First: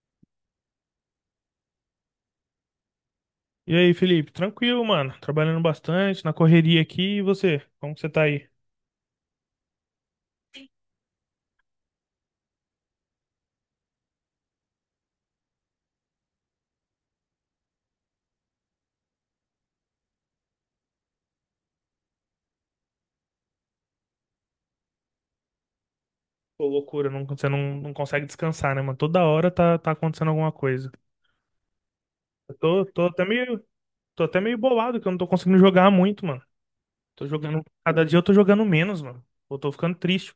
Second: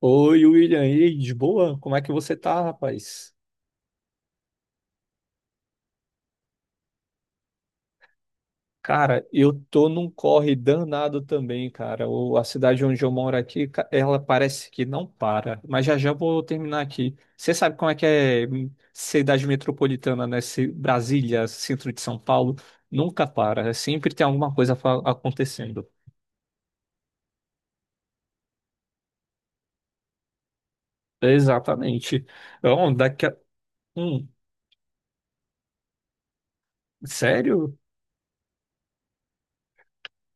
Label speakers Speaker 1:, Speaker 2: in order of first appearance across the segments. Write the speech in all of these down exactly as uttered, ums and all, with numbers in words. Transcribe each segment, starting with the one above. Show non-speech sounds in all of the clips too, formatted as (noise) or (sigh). Speaker 1: Oi, William, e aí, de boa? Como é que você tá, rapaz?
Speaker 2: E aí, Felipe? Tranquilo, mano. Trabalhando bastante, na correria aqui. E você? Como que você tá aí?
Speaker 1: Cara, eu tô num corre danado também, cara. O- a cidade onde eu moro aqui, ca- ela parece que não para. Mas já já vou terminar aqui. Você sabe como é que é hum, cidade metropolitana, né? Se- Brasília, centro de São Paulo, nunca para. É sempre tem alguma coisa fa- acontecendo.
Speaker 2: Pô, loucura, não, você não, não consegue descansar, né, mano? Toda hora tá, tá acontecendo alguma coisa.
Speaker 1: Exatamente.
Speaker 2: Eu tô,
Speaker 1: Então,
Speaker 2: tô até
Speaker 1: daqui a...
Speaker 2: meio, tô
Speaker 1: Hum,
Speaker 2: até meio bolado que eu não tô conseguindo jogar muito, mano. Tô jogando,
Speaker 1: sério?
Speaker 2: cada dia eu tô jogando menos, mano. Eu tô ficando triste.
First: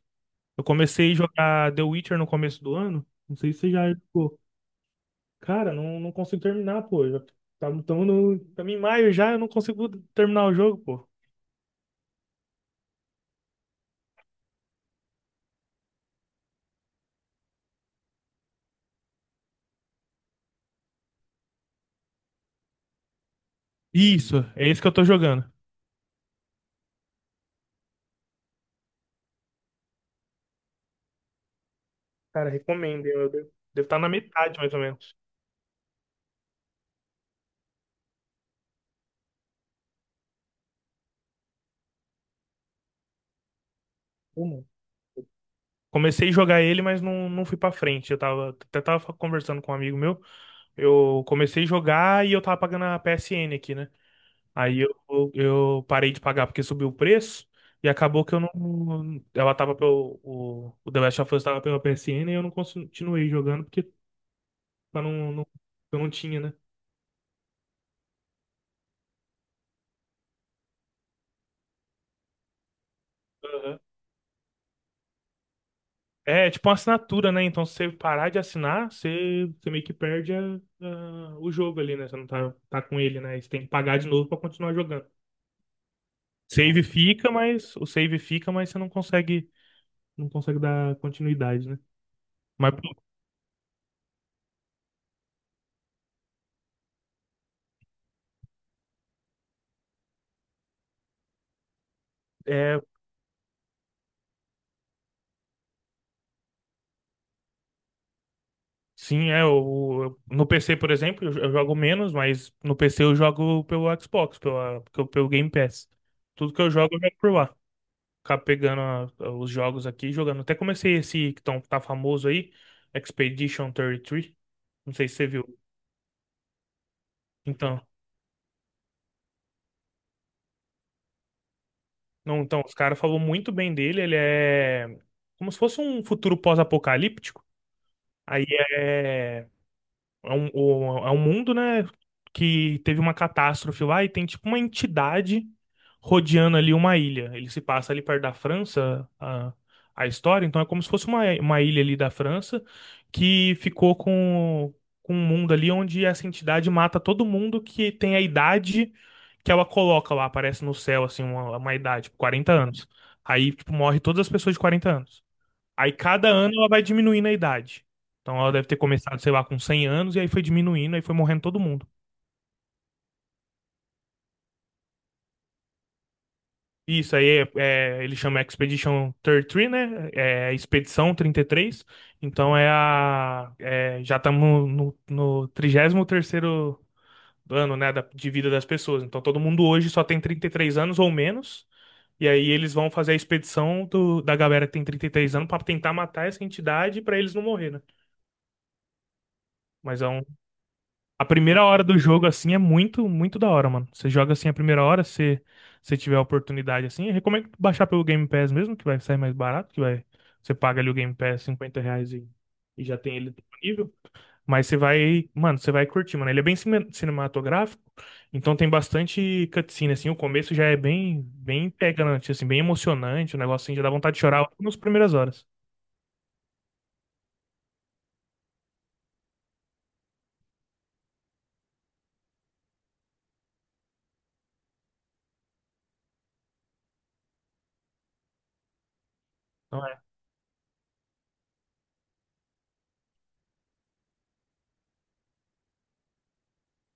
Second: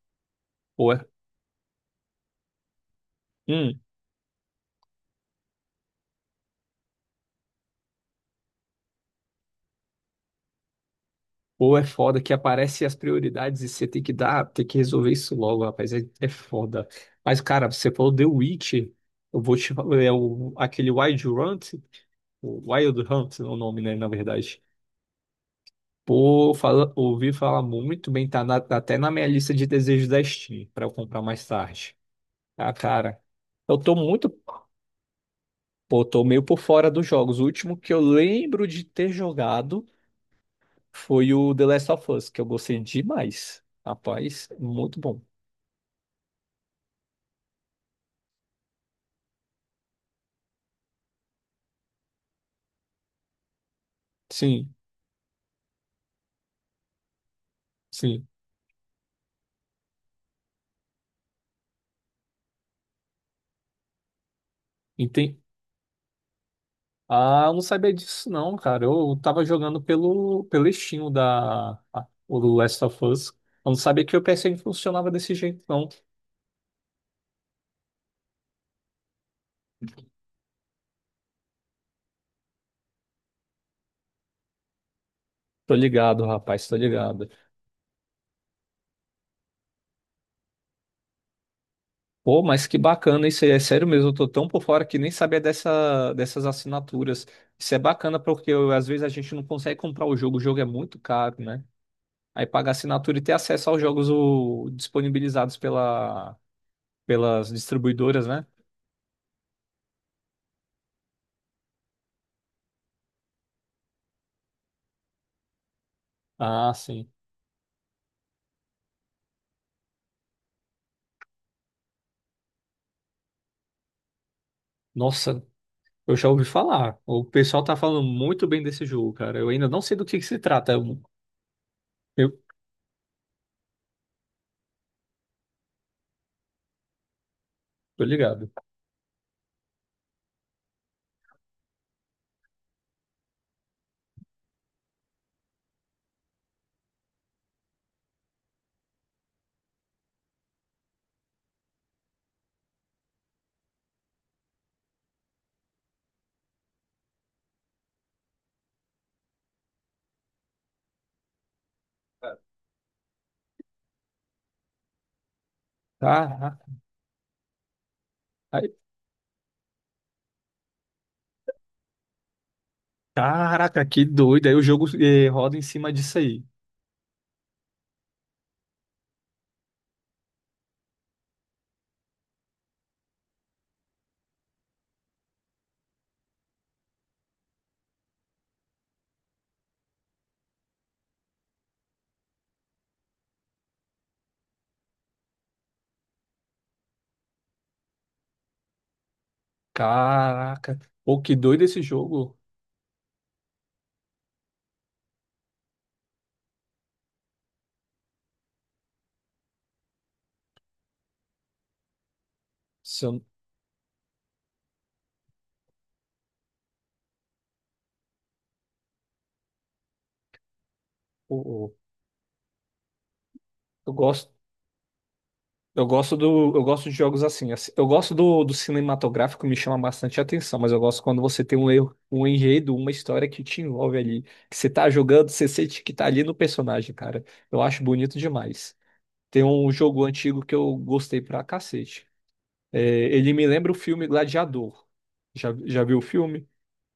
Speaker 2: Eu
Speaker 1: Ué.
Speaker 2: comecei a jogar The Witcher no começo do ano. Não sei se você já jogou. Cara, não, não consigo terminar, pô. Já, tá, tamo no, tamo em maio já, eu não consigo terminar o jogo, pô.
Speaker 1: Ou é foda que aparece as prioridades e você tem que dar, tem que resolver isso logo, rapaz. É, é foda. Mas, cara, você falou The Witch. Eu vou te falar, é o, aquele Wild Hunt, o Wild Hunt é o nome, né, na
Speaker 2: Isso,
Speaker 1: verdade.
Speaker 2: é isso que eu tô jogando.
Speaker 1: Pô, fala, ouvi falar muito bem, tá na- tá até na minha lista de desejos da Steam, pra eu comprar mais tarde.
Speaker 2: Cara,
Speaker 1: Ah,
Speaker 2: recomendo.
Speaker 1: cara,
Speaker 2: Eu devo,
Speaker 1: eu
Speaker 2: devo
Speaker 1: tô
Speaker 2: estar na
Speaker 1: muito,
Speaker 2: metade, mais ou menos.
Speaker 1: pô, tô meio por fora dos jogos. O último que eu lembro de ter jogado foi o The Last of Us, que eu gostei demais. Rapaz,
Speaker 2: Como?
Speaker 1: muito bom.
Speaker 2: Comecei a jogar ele, mas não, não fui pra frente. Eu tava, até tava conversando com um amigo meu. Eu comecei a jogar e eu tava pagando a P S N aqui, né?
Speaker 1: Sim,
Speaker 2: Aí eu, eu parei de pagar porque subiu o preço. E acabou
Speaker 1: sim.
Speaker 2: que eu não. Ela tava pelo. O, o The Last of Us tava pela P S N e eu não continuei jogando porque pra não,
Speaker 1: Entendi.
Speaker 2: não, eu não tinha, né?
Speaker 1: Ah, eu não sabia disso não, cara. Eu tava jogando pelo, pelo Steam o da, a- o do Last of Us. Eu não
Speaker 2: Aham.
Speaker 1: sabia que o P S N funcionava desse jeito, não.
Speaker 2: É, tipo uma assinatura, né? Então, se você parar de assinar, você, você meio que perde a- a- o jogo ali, né? Você não tá, tá com ele, né? Você tem que pagar de novo pra continuar jogando.
Speaker 1: Tô ligado, rapaz, tô
Speaker 2: Save
Speaker 1: ligado.
Speaker 2: fica, mas o save fica, mas você não consegue, não consegue dar continuidade, né?
Speaker 1: Pô, mas
Speaker 2: Mas
Speaker 1: que
Speaker 2: pô,
Speaker 1: bacana isso aí. É sério mesmo, eu tô tão por fora que nem sabia dessa, dessas assinaturas. Isso é bacana porque eu- às vezes a gente não consegue comprar o jogo, o jogo é muito caro, né? Aí pagar
Speaker 2: é,
Speaker 1: assinatura e ter acesso aos jogos o- disponibilizados pela, pelas distribuidoras, né?
Speaker 2: sim, é o eu- no P C, por exemplo, eu, eu jogo menos, mas no P C eu jogo pelo Xbox, pela, pelo, pelo Game Pass. Tudo que eu
Speaker 1: Ah,
Speaker 2: jogo, eu
Speaker 1: sim.
Speaker 2: jogo por lá. Acabo pegando a- a- os jogos aqui e jogando. Até comecei esse que tão, tá famoso aí, Expedition trinta e três. Não sei se você
Speaker 1: Nossa,
Speaker 2: viu.
Speaker 1: eu já ouvi falar. O pessoal tá
Speaker 2: Então,
Speaker 1: falando muito bem desse jogo, cara. Eu ainda não sei do que que se trata. Eu, eu
Speaker 2: não, então os caras falam muito bem dele. Ele é como se fosse um futuro pós-apocalíptico.
Speaker 1: tô
Speaker 2: Aí
Speaker 1: ligado.
Speaker 2: é. é um, o- é um mundo, né, que teve uma catástrofe lá e tem tipo uma entidade rodeando ali uma ilha. Ele se passa ali perto da França, a, a história, então é como se fosse uma, uma ilha ali da França que ficou com, com um mundo ali onde essa entidade mata todo mundo que tem a idade que ela coloca lá, aparece no céu, assim, uma, uma idade, tipo, quarenta anos. Aí, tipo, morre todas as pessoas de quarenta anos. Aí cada ano
Speaker 1: Caraca,
Speaker 2: ela vai diminuindo a idade. Então ela deve
Speaker 1: ai,
Speaker 2: ter começado, sei lá, com cem anos, e aí foi diminuindo, aí foi morrendo todo mundo.
Speaker 1: caraca, que doido. Aí o jogo eh, roda em cima disso aí.
Speaker 2: Isso aí é, é, ele chama Expedition trinta e três, né? É é Expedição trinta e três. Então é a. é, já estamos no, no trigésimo terceiro ano, né, da- de vida das pessoas. Então todo mundo hoje só tem trinta e três anos ou menos. E aí eles vão fazer a expedição do- da galera que tem trinta e três anos para tentar matar essa entidade para eles não morrer, né? Mas é um,
Speaker 1: Caraca. Pô,
Speaker 2: a
Speaker 1: que doido
Speaker 2: primeira
Speaker 1: esse
Speaker 2: hora do jogo,
Speaker 1: jogo.
Speaker 2: assim, é muito, muito da hora, mano. Você joga assim a primeira hora, se você tiver a oportunidade, assim. Eu recomendo baixar pelo Game Pass mesmo, que vai sair mais barato, que vai. Você paga ali o Game Pass cinquenta reais e, e já
Speaker 1: Se
Speaker 2: tem
Speaker 1: Eu,
Speaker 2: ele disponível. Mas você vai, mano, você vai curtir, mano. Ele é bem cine- cinematográfico, então tem bastante cutscene, assim. O começo já é bem, bem
Speaker 1: pô,
Speaker 2: pegante, assim, bem emocionante. O negócio assim, já dá
Speaker 1: eu
Speaker 2: vontade de
Speaker 1: gosto,
Speaker 2: chorar logo nas primeiras horas.
Speaker 1: eu gosto do, eu gosto de jogos assim. Assim, eu gosto do, do cinematográfico, me chama bastante atenção, mas eu gosto quando você tem um, erro- um enredo, uma história que te envolve ali. Que você tá jogando, você sente que tá ali no personagem, cara. Eu acho bonito demais. Tem um
Speaker 2: Então é.
Speaker 1: jogo antigo que eu gostei pra cacete. É, ele me lembra o filme Gladiador. Já, já viu o filme?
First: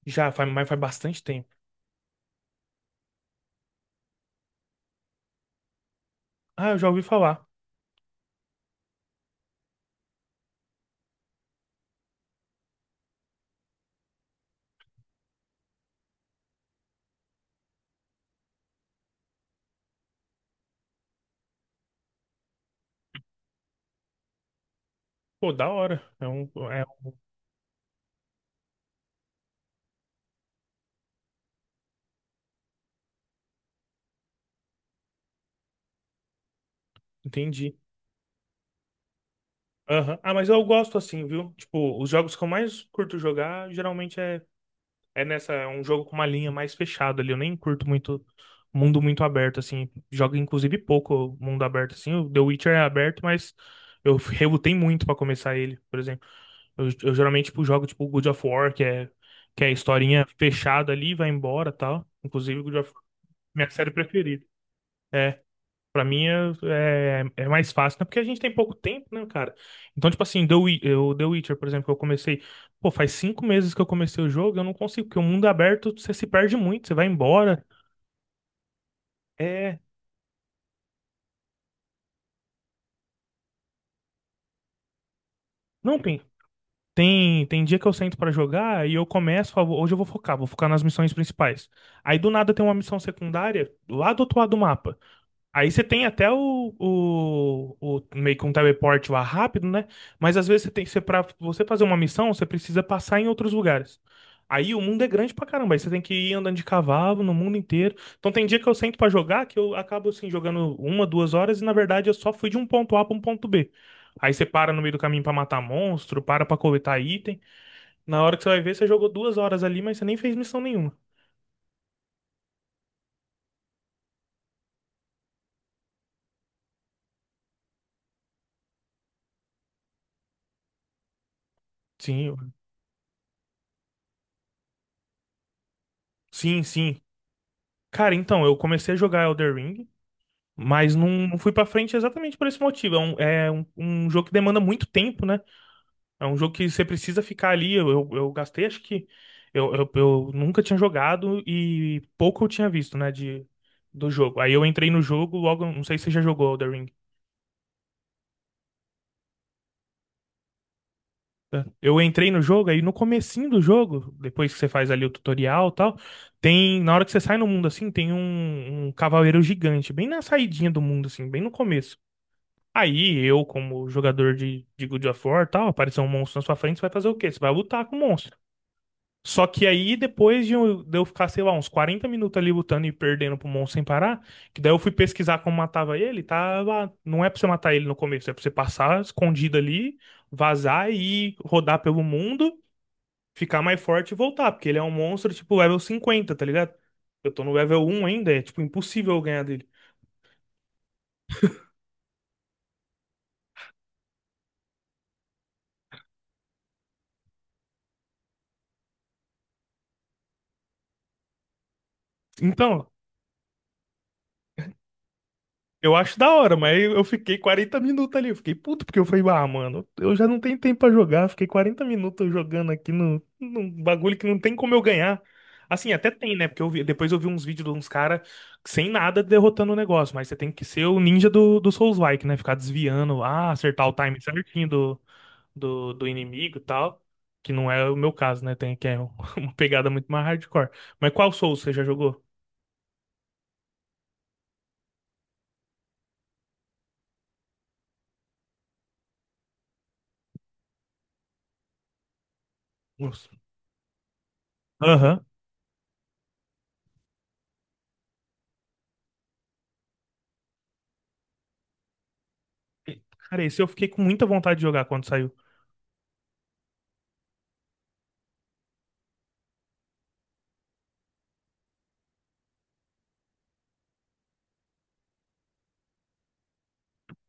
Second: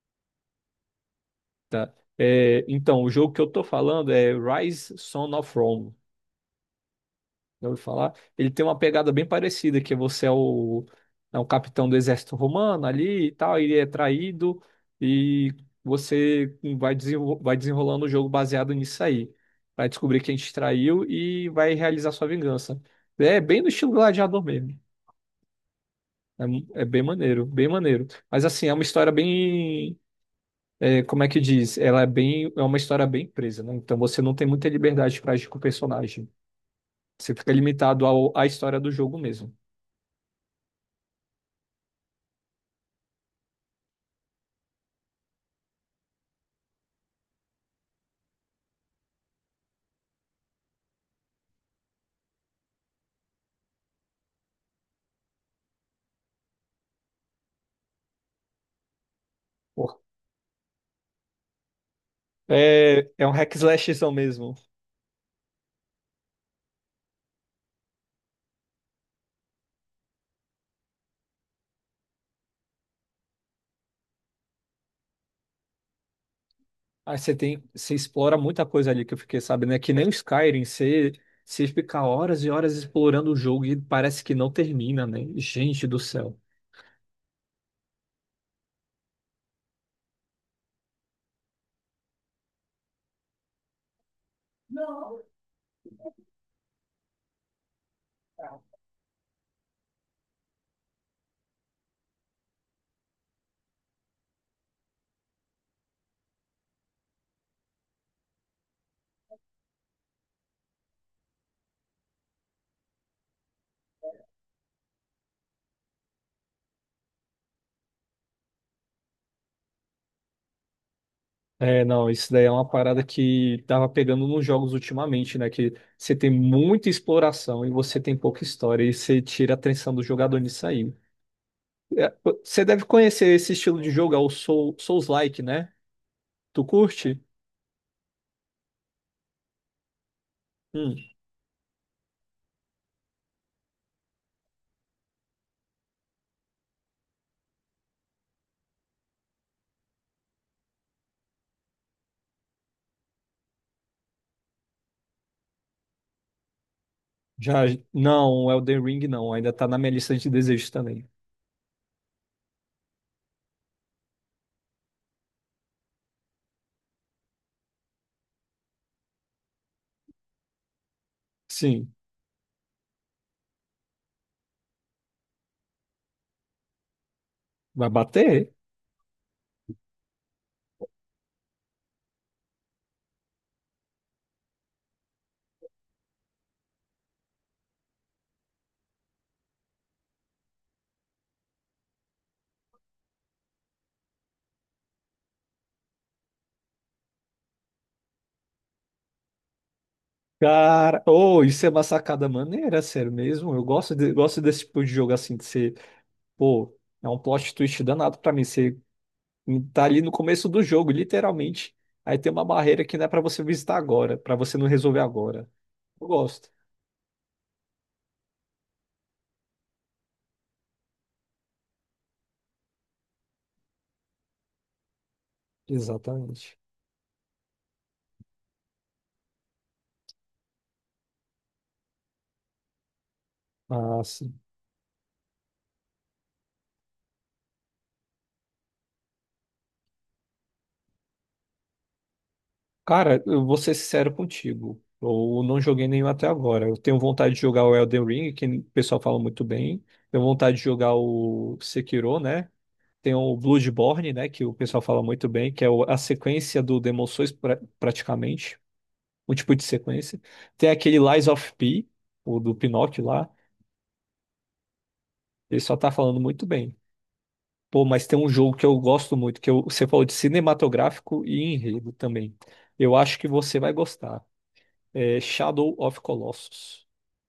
Speaker 2: Já, faz, mas faz bastante tempo.
Speaker 1: Tá. É, então, o jogo que eu tô falando é Rise, Son of Rome.
Speaker 2: Ah, eu já ouvi falar.
Speaker 1: Já ouviu falar? Ele tem uma pegada bem parecida, que você é o, é o capitão do exército romano ali e tal, ele é traído e você vai, desenro- vai desenrolando o jogo baseado nisso aí. Vai descobrir quem te traiu e vai realizar sua vingança. É bem no estilo Gladiador mesmo.
Speaker 2: Pô, da hora. É um,
Speaker 1: É, mu-
Speaker 2: é
Speaker 1: é bem
Speaker 2: um
Speaker 1: maneiro, bem maneiro. Mas assim, é uma história bem. É, como é que diz? Ela é bem. É uma história bem presa, né? Então você não tem muita liberdade para agir com o personagem. Você fica
Speaker 2: Entendi.
Speaker 1: limitado ao, à história do jogo mesmo.
Speaker 2: Aham. Ah, mas eu gosto assim, viu? Tipo, os jogos que eu mais curto jogar geralmente é, é nessa, é um jogo com uma linha mais fechada ali. Eu nem curto muito mundo muito aberto, assim. Jogo, inclusive, pouco mundo aberto, assim. O The Witcher é aberto, mas eu (laughs) relutei muito pra começar ele, por exemplo. Eu, eu geralmente, tipo, jogo, tipo, God of War, que é, que é a
Speaker 1: Pô,
Speaker 2: historinha fechada ali, vai embora e tal. Inclusive, God of War, é
Speaker 1: é, é um hack
Speaker 2: minha série
Speaker 1: slashzão
Speaker 2: preferida.
Speaker 1: mesmo.
Speaker 2: É. Pra mim é, é, é mais fácil, né? Porque a gente tem pouco tempo, né, cara? Então, tipo assim, The, Wi- eu- The Witcher, por exemplo, que eu comecei. Pô, faz cinco meses que eu comecei o jogo, eu não consigo, porque o mundo aberto você se perde muito, você vai
Speaker 1: Aí você tem.
Speaker 2: embora.
Speaker 1: Você explora muita coisa ali que eu fiquei sabendo.
Speaker 2: É.
Speaker 1: É que nem o Skyrim, você, você fica horas e horas explorando o jogo e parece que não termina, né? Gente do
Speaker 2: Não, tem.
Speaker 1: céu.
Speaker 2: Tem, tem dia que eu sento pra jogar e eu começo, falo, hoje eu vou focar, vou focar nas missões principais. Aí do nada tem uma missão secundária lá do outro lado do mapa. Aí você tem até o, o, o- meio que um teleporte lá rápido, né? Mas às vezes você tem você para você fazer uma missão, você precisa passar em outros lugares. Aí o mundo é grande pra caramba, aí você tem que ir andando de cavalo no mundo inteiro. Então tem dia que eu sento pra jogar que eu acabo assim jogando uma, duas horas e na verdade eu só fui de um ponto A pra um ponto B. Aí você para no meio do caminho pra matar monstro, para pra coletar item. Na hora que você vai ver, você jogou duas horas ali, mas você nem fez missão nenhuma.
Speaker 1: É, não, isso daí é uma parada que tava pegando nos jogos ultimamente, né? Que você tem muita exploração e você tem pouca história e você tira a atenção do jogador nisso aí. É,
Speaker 2: Sim, eu-
Speaker 1: pô, você deve conhecer esse estilo de jogo, é o Soul, Souls-like, né?
Speaker 2: sim,
Speaker 1: Tu
Speaker 2: sim.
Speaker 1: curte?
Speaker 2: Cara, então, eu comecei a jogar Elder Ring. Mas
Speaker 1: Hum,
Speaker 2: não, não fui pra frente exatamente por esse motivo. É um, é um, um jogo que demanda muito tempo, né? É um jogo que você precisa ficar ali. Eu, eu, eu gastei, acho que. Eu, eu, eu nunca tinha jogado e pouco eu tinha visto, né? De, do jogo. Aí eu entrei no jogo logo. Não sei se você já jogou Elden Ring.
Speaker 1: já, não, Elden Ring não, ainda tá na minha lista de desejos também.
Speaker 2: Tá? Eu entrei no jogo, aí no comecinho do jogo, depois que você faz ali o tutorial e tal, tem. Na hora que você sai no mundo assim, tem um, um cavaleiro gigante, bem na saidinha do mundo, assim, bem no
Speaker 1: Sim.
Speaker 2: começo. Aí eu, como jogador de, de God of War, e tal, aparecer um monstro na sua frente, você vai fazer o quê? Você vai lutar
Speaker 1: Vai
Speaker 2: com o monstro.
Speaker 1: bater?
Speaker 2: Só que aí, depois de eu, de eu ficar, sei lá, uns quarenta minutos ali lutando e perdendo pro monstro sem parar, que daí eu fui pesquisar como matava ele, tá lá. Não é pra você matar ele no começo, é pra você passar escondido ali, vazar e ir rodar pelo mundo, ficar mais forte e voltar, porque ele é um monstro tipo level cinquenta, tá ligado? Eu tô no level um ainda, é tipo impossível eu ganhar dele.
Speaker 1: Cara, oh, isso é uma sacada maneira, sério mesmo. Eu gosto, de- gosto desse tipo de jogo assim, de ser, pô, é um plot twist danado pra mim. Você tá ali no começo do jogo, literalmente. Aí tem uma barreira
Speaker 2: Então,
Speaker 1: que não é pra você visitar agora, pra você não resolver agora.
Speaker 2: eu
Speaker 1: Eu
Speaker 2: acho da
Speaker 1: gosto.
Speaker 2: hora, mas eu fiquei quarenta minutos ali. Eu fiquei puto porque eu falei, ah, mano, eu já não tenho tempo pra jogar. Fiquei quarenta minutos jogando aqui no, num bagulho que não tem como eu ganhar. Assim, até tem, né?
Speaker 1: Exatamente.
Speaker 2: Porque eu vi- depois eu vi uns vídeos de uns caras sem nada derrotando o negócio. Mas você tem que ser o ninja do, do Souls-like, né? Ficar desviando, ah, acertar o
Speaker 1: Ah,
Speaker 2: time
Speaker 1: sim.
Speaker 2: certinho do, do, do inimigo e tal. Que não é o meu caso, né? Tem que é (laughs) uma pegada muito mais hardcore. Mas qual Souls você já jogou?
Speaker 1: Cara, eu vou ser sincero contigo. Eu não joguei nenhum até agora. Eu tenho vontade de jogar o Elden Ring, que o pessoal fala muito bem. Tenho vontade de jogar o Sekiro, né? Tem
Speaker 2: Nossa.
Speaker 1: o Bloodborne, né? Que o pessoal fala
Speaker 2: Aham.
Speaker 1: muito bem, que é o- a sequência do Demon Souls, pra- praticamente. Um tipo de sequência. Tem aquele Lies of P, o do Pinóquio lá.
Speaker 2: Cara, esse eu fiquei com muita vontade de jogar quando saiu.
Speaker 1: Ele só tá falando muito bem. Pô, mas tem um jogo que eu gosto muito, que eu- você falou de cinematográfico e enredo também. Eu acho que você vai gostar. É Shadow of Colossus.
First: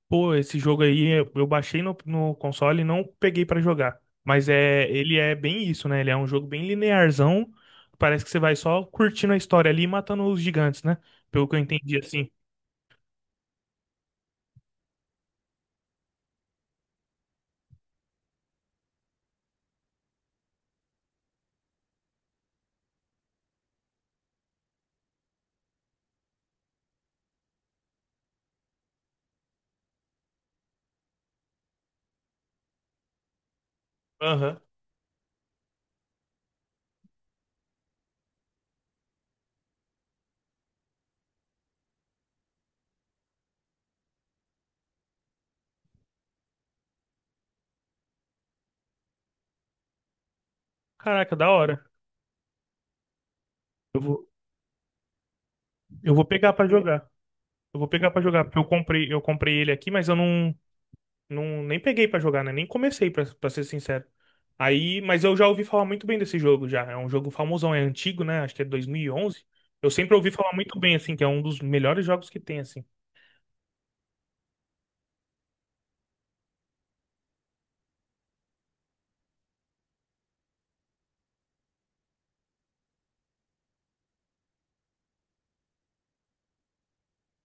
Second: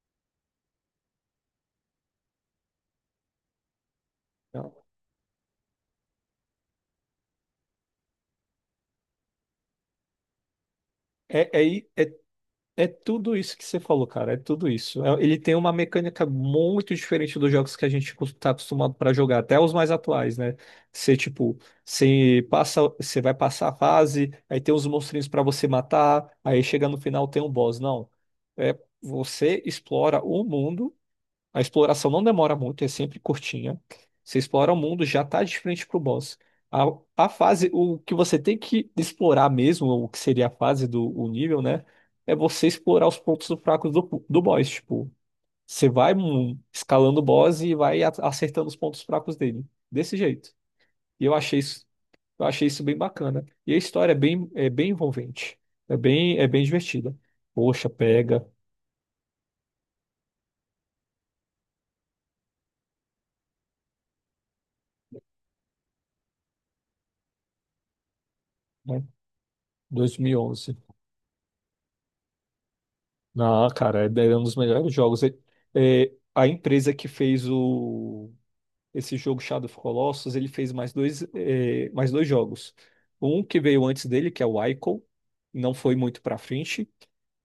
Speaker 2: Pô, esse jogo aí eu eu baixei no, no console e não peguei pra jogar. Mas é, ele é bem isso, né? Ele é um jogo bem linearzão. Parece que você vai só curtindo a história ali e matando os gigantes, né? Pelo
Speaker 1: É,
Speaker 2: que eu
Speaker 1: é,
Speaker 2: entendi
Speaker 1: é, é
Speaker 2: assim.
Speaker 1: é tudo isso que você falou, cara. É tudo isso. É- ele tem uma mecânica muito diferente dos jogos que a gente está acostumado para jogar, até os mais atuais, né? Você, tipo, você passa, você vai passar a fase, aí tem os monstrinhos para você matar, aí chega no final tem um boss. Não. É, você explora o mundo. A exploração não demora muito, é sempre curtinha. Você
Speaker 2: Aham.
Speaker 1: explora o mundo, já tá de frente pro boss. A, a fase, o que você tem que explorar mesmo, o que seria a fase do o nível, né? É você explorar os pontos fracos do, do boss. Tipo, você vai hum, escalando o boss e vai a- acertando os pontos fracos dele. Desse jeito. E eu
Speaker 2: Caraca, da
Speaker 1: achei
Speaker 2: hora.
Speaker 1: isso, eu achei isso bem bacana. E a
Speaker 2: Eu
Speaker 1: história é
Speaker 2: vou,
Speaker 1: bem, é bem envolvente. É
Speaker 2: eu vou
Speaker 1: bem, é
Speaker 2: pegar
Speaker 1: bem
Speaker 2: pra jogar.
Speaker 1: divertida.
Speaker 2: Eu vou
Speaker 1: Poxa,
Speaker 2: pegar pra jogar,
Speaker 1: pega,
Speaker 2: porque eu comprei, eu comprei ele aqui, mas eu não. Não, nem peguei pra jogar, né? Nem comecei, pra, pra ser sincero. Aí, mas eu já ouvi falar muito bem desse jogo já. É um jogo famosão, é antigo, né? Acho que é dois mil
Speaker 1: né?
Speaker 2: e onze Eu sempre ouvi falar
Speaker 1: dois mil e onze.
Speaker 2: muito bem, assim, que é um dos melhores jogos que tem, assim.
Speaker 1: Não, cara, é é um dos melhores jogos. É- é, a empresa que fez o, esse jogo Shadow of Colossus, ele fez mais dois, é, mais dois jogos. Um que veio antes dele, que é o Ico, não foi muito pra frente.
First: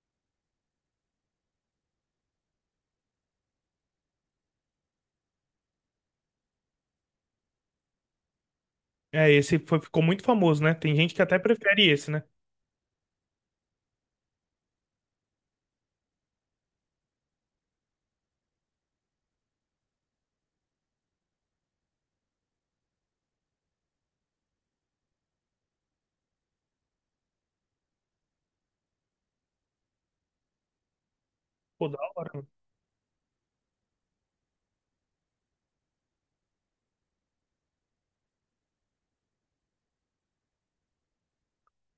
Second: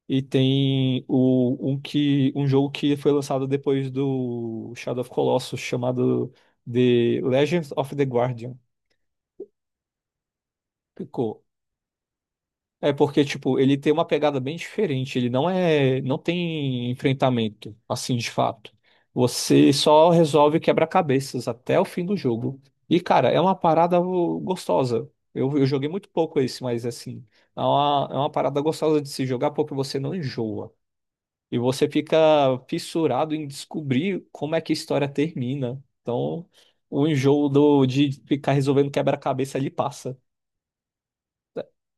Speaker 1: E tem o, um, que, um jogo que foi lançado depois do Shadow of Colossus, chamado The Legends of the Guardian.
Speaker 2: É, esse foi- ficou muito famoso, né? Tem gente que até
Speaker 1: Ficou
Speaker 2: prefere esse, né?
Speaker 1: é porque, tipo, ele tem uma pegada bem diferente. Ele não é, não tem enfrentamento, assim, de fato. Você só resolve quebra-cabeças até o fim do jogo. E, cara, é uma parada gostosa. Eu, eu joguei muito pouco esse, mas, assim, é uma, é uma parada gostosa de se jogar porque você não enjoa. E
Speaker 2: Pô,
Speaker 1: você
Speaker 2: da
Speaker 1: fica
Speaker 2: hora, mano.
Speaker 1: fissurado em descobrir como é que a história termina. Então, o enjoo do, de ficar resolvendo quebra-cabeça ali passa.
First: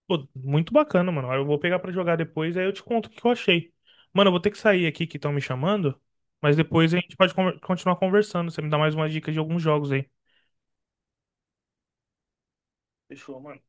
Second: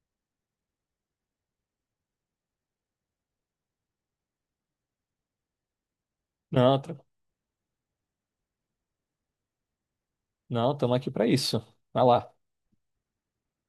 Speaker 2: Pô, muito bacana, mano. Eu vou pegar pra jogar depois, aí eu te conto o que eu achei. Mano, eu vou ter que sair aqui que estão me chamando, mas
Speaker 1: Não,
Speaker 2: depois
Speaker 1: tra-
Speaker 2: a gente pode conver- continuar conversando. Você me dá mais umas dicas de alguns jogos aí.
Speaker 1: não, estamos aqui para isso. Vai lá.
Speaker 2: Fechou, mano.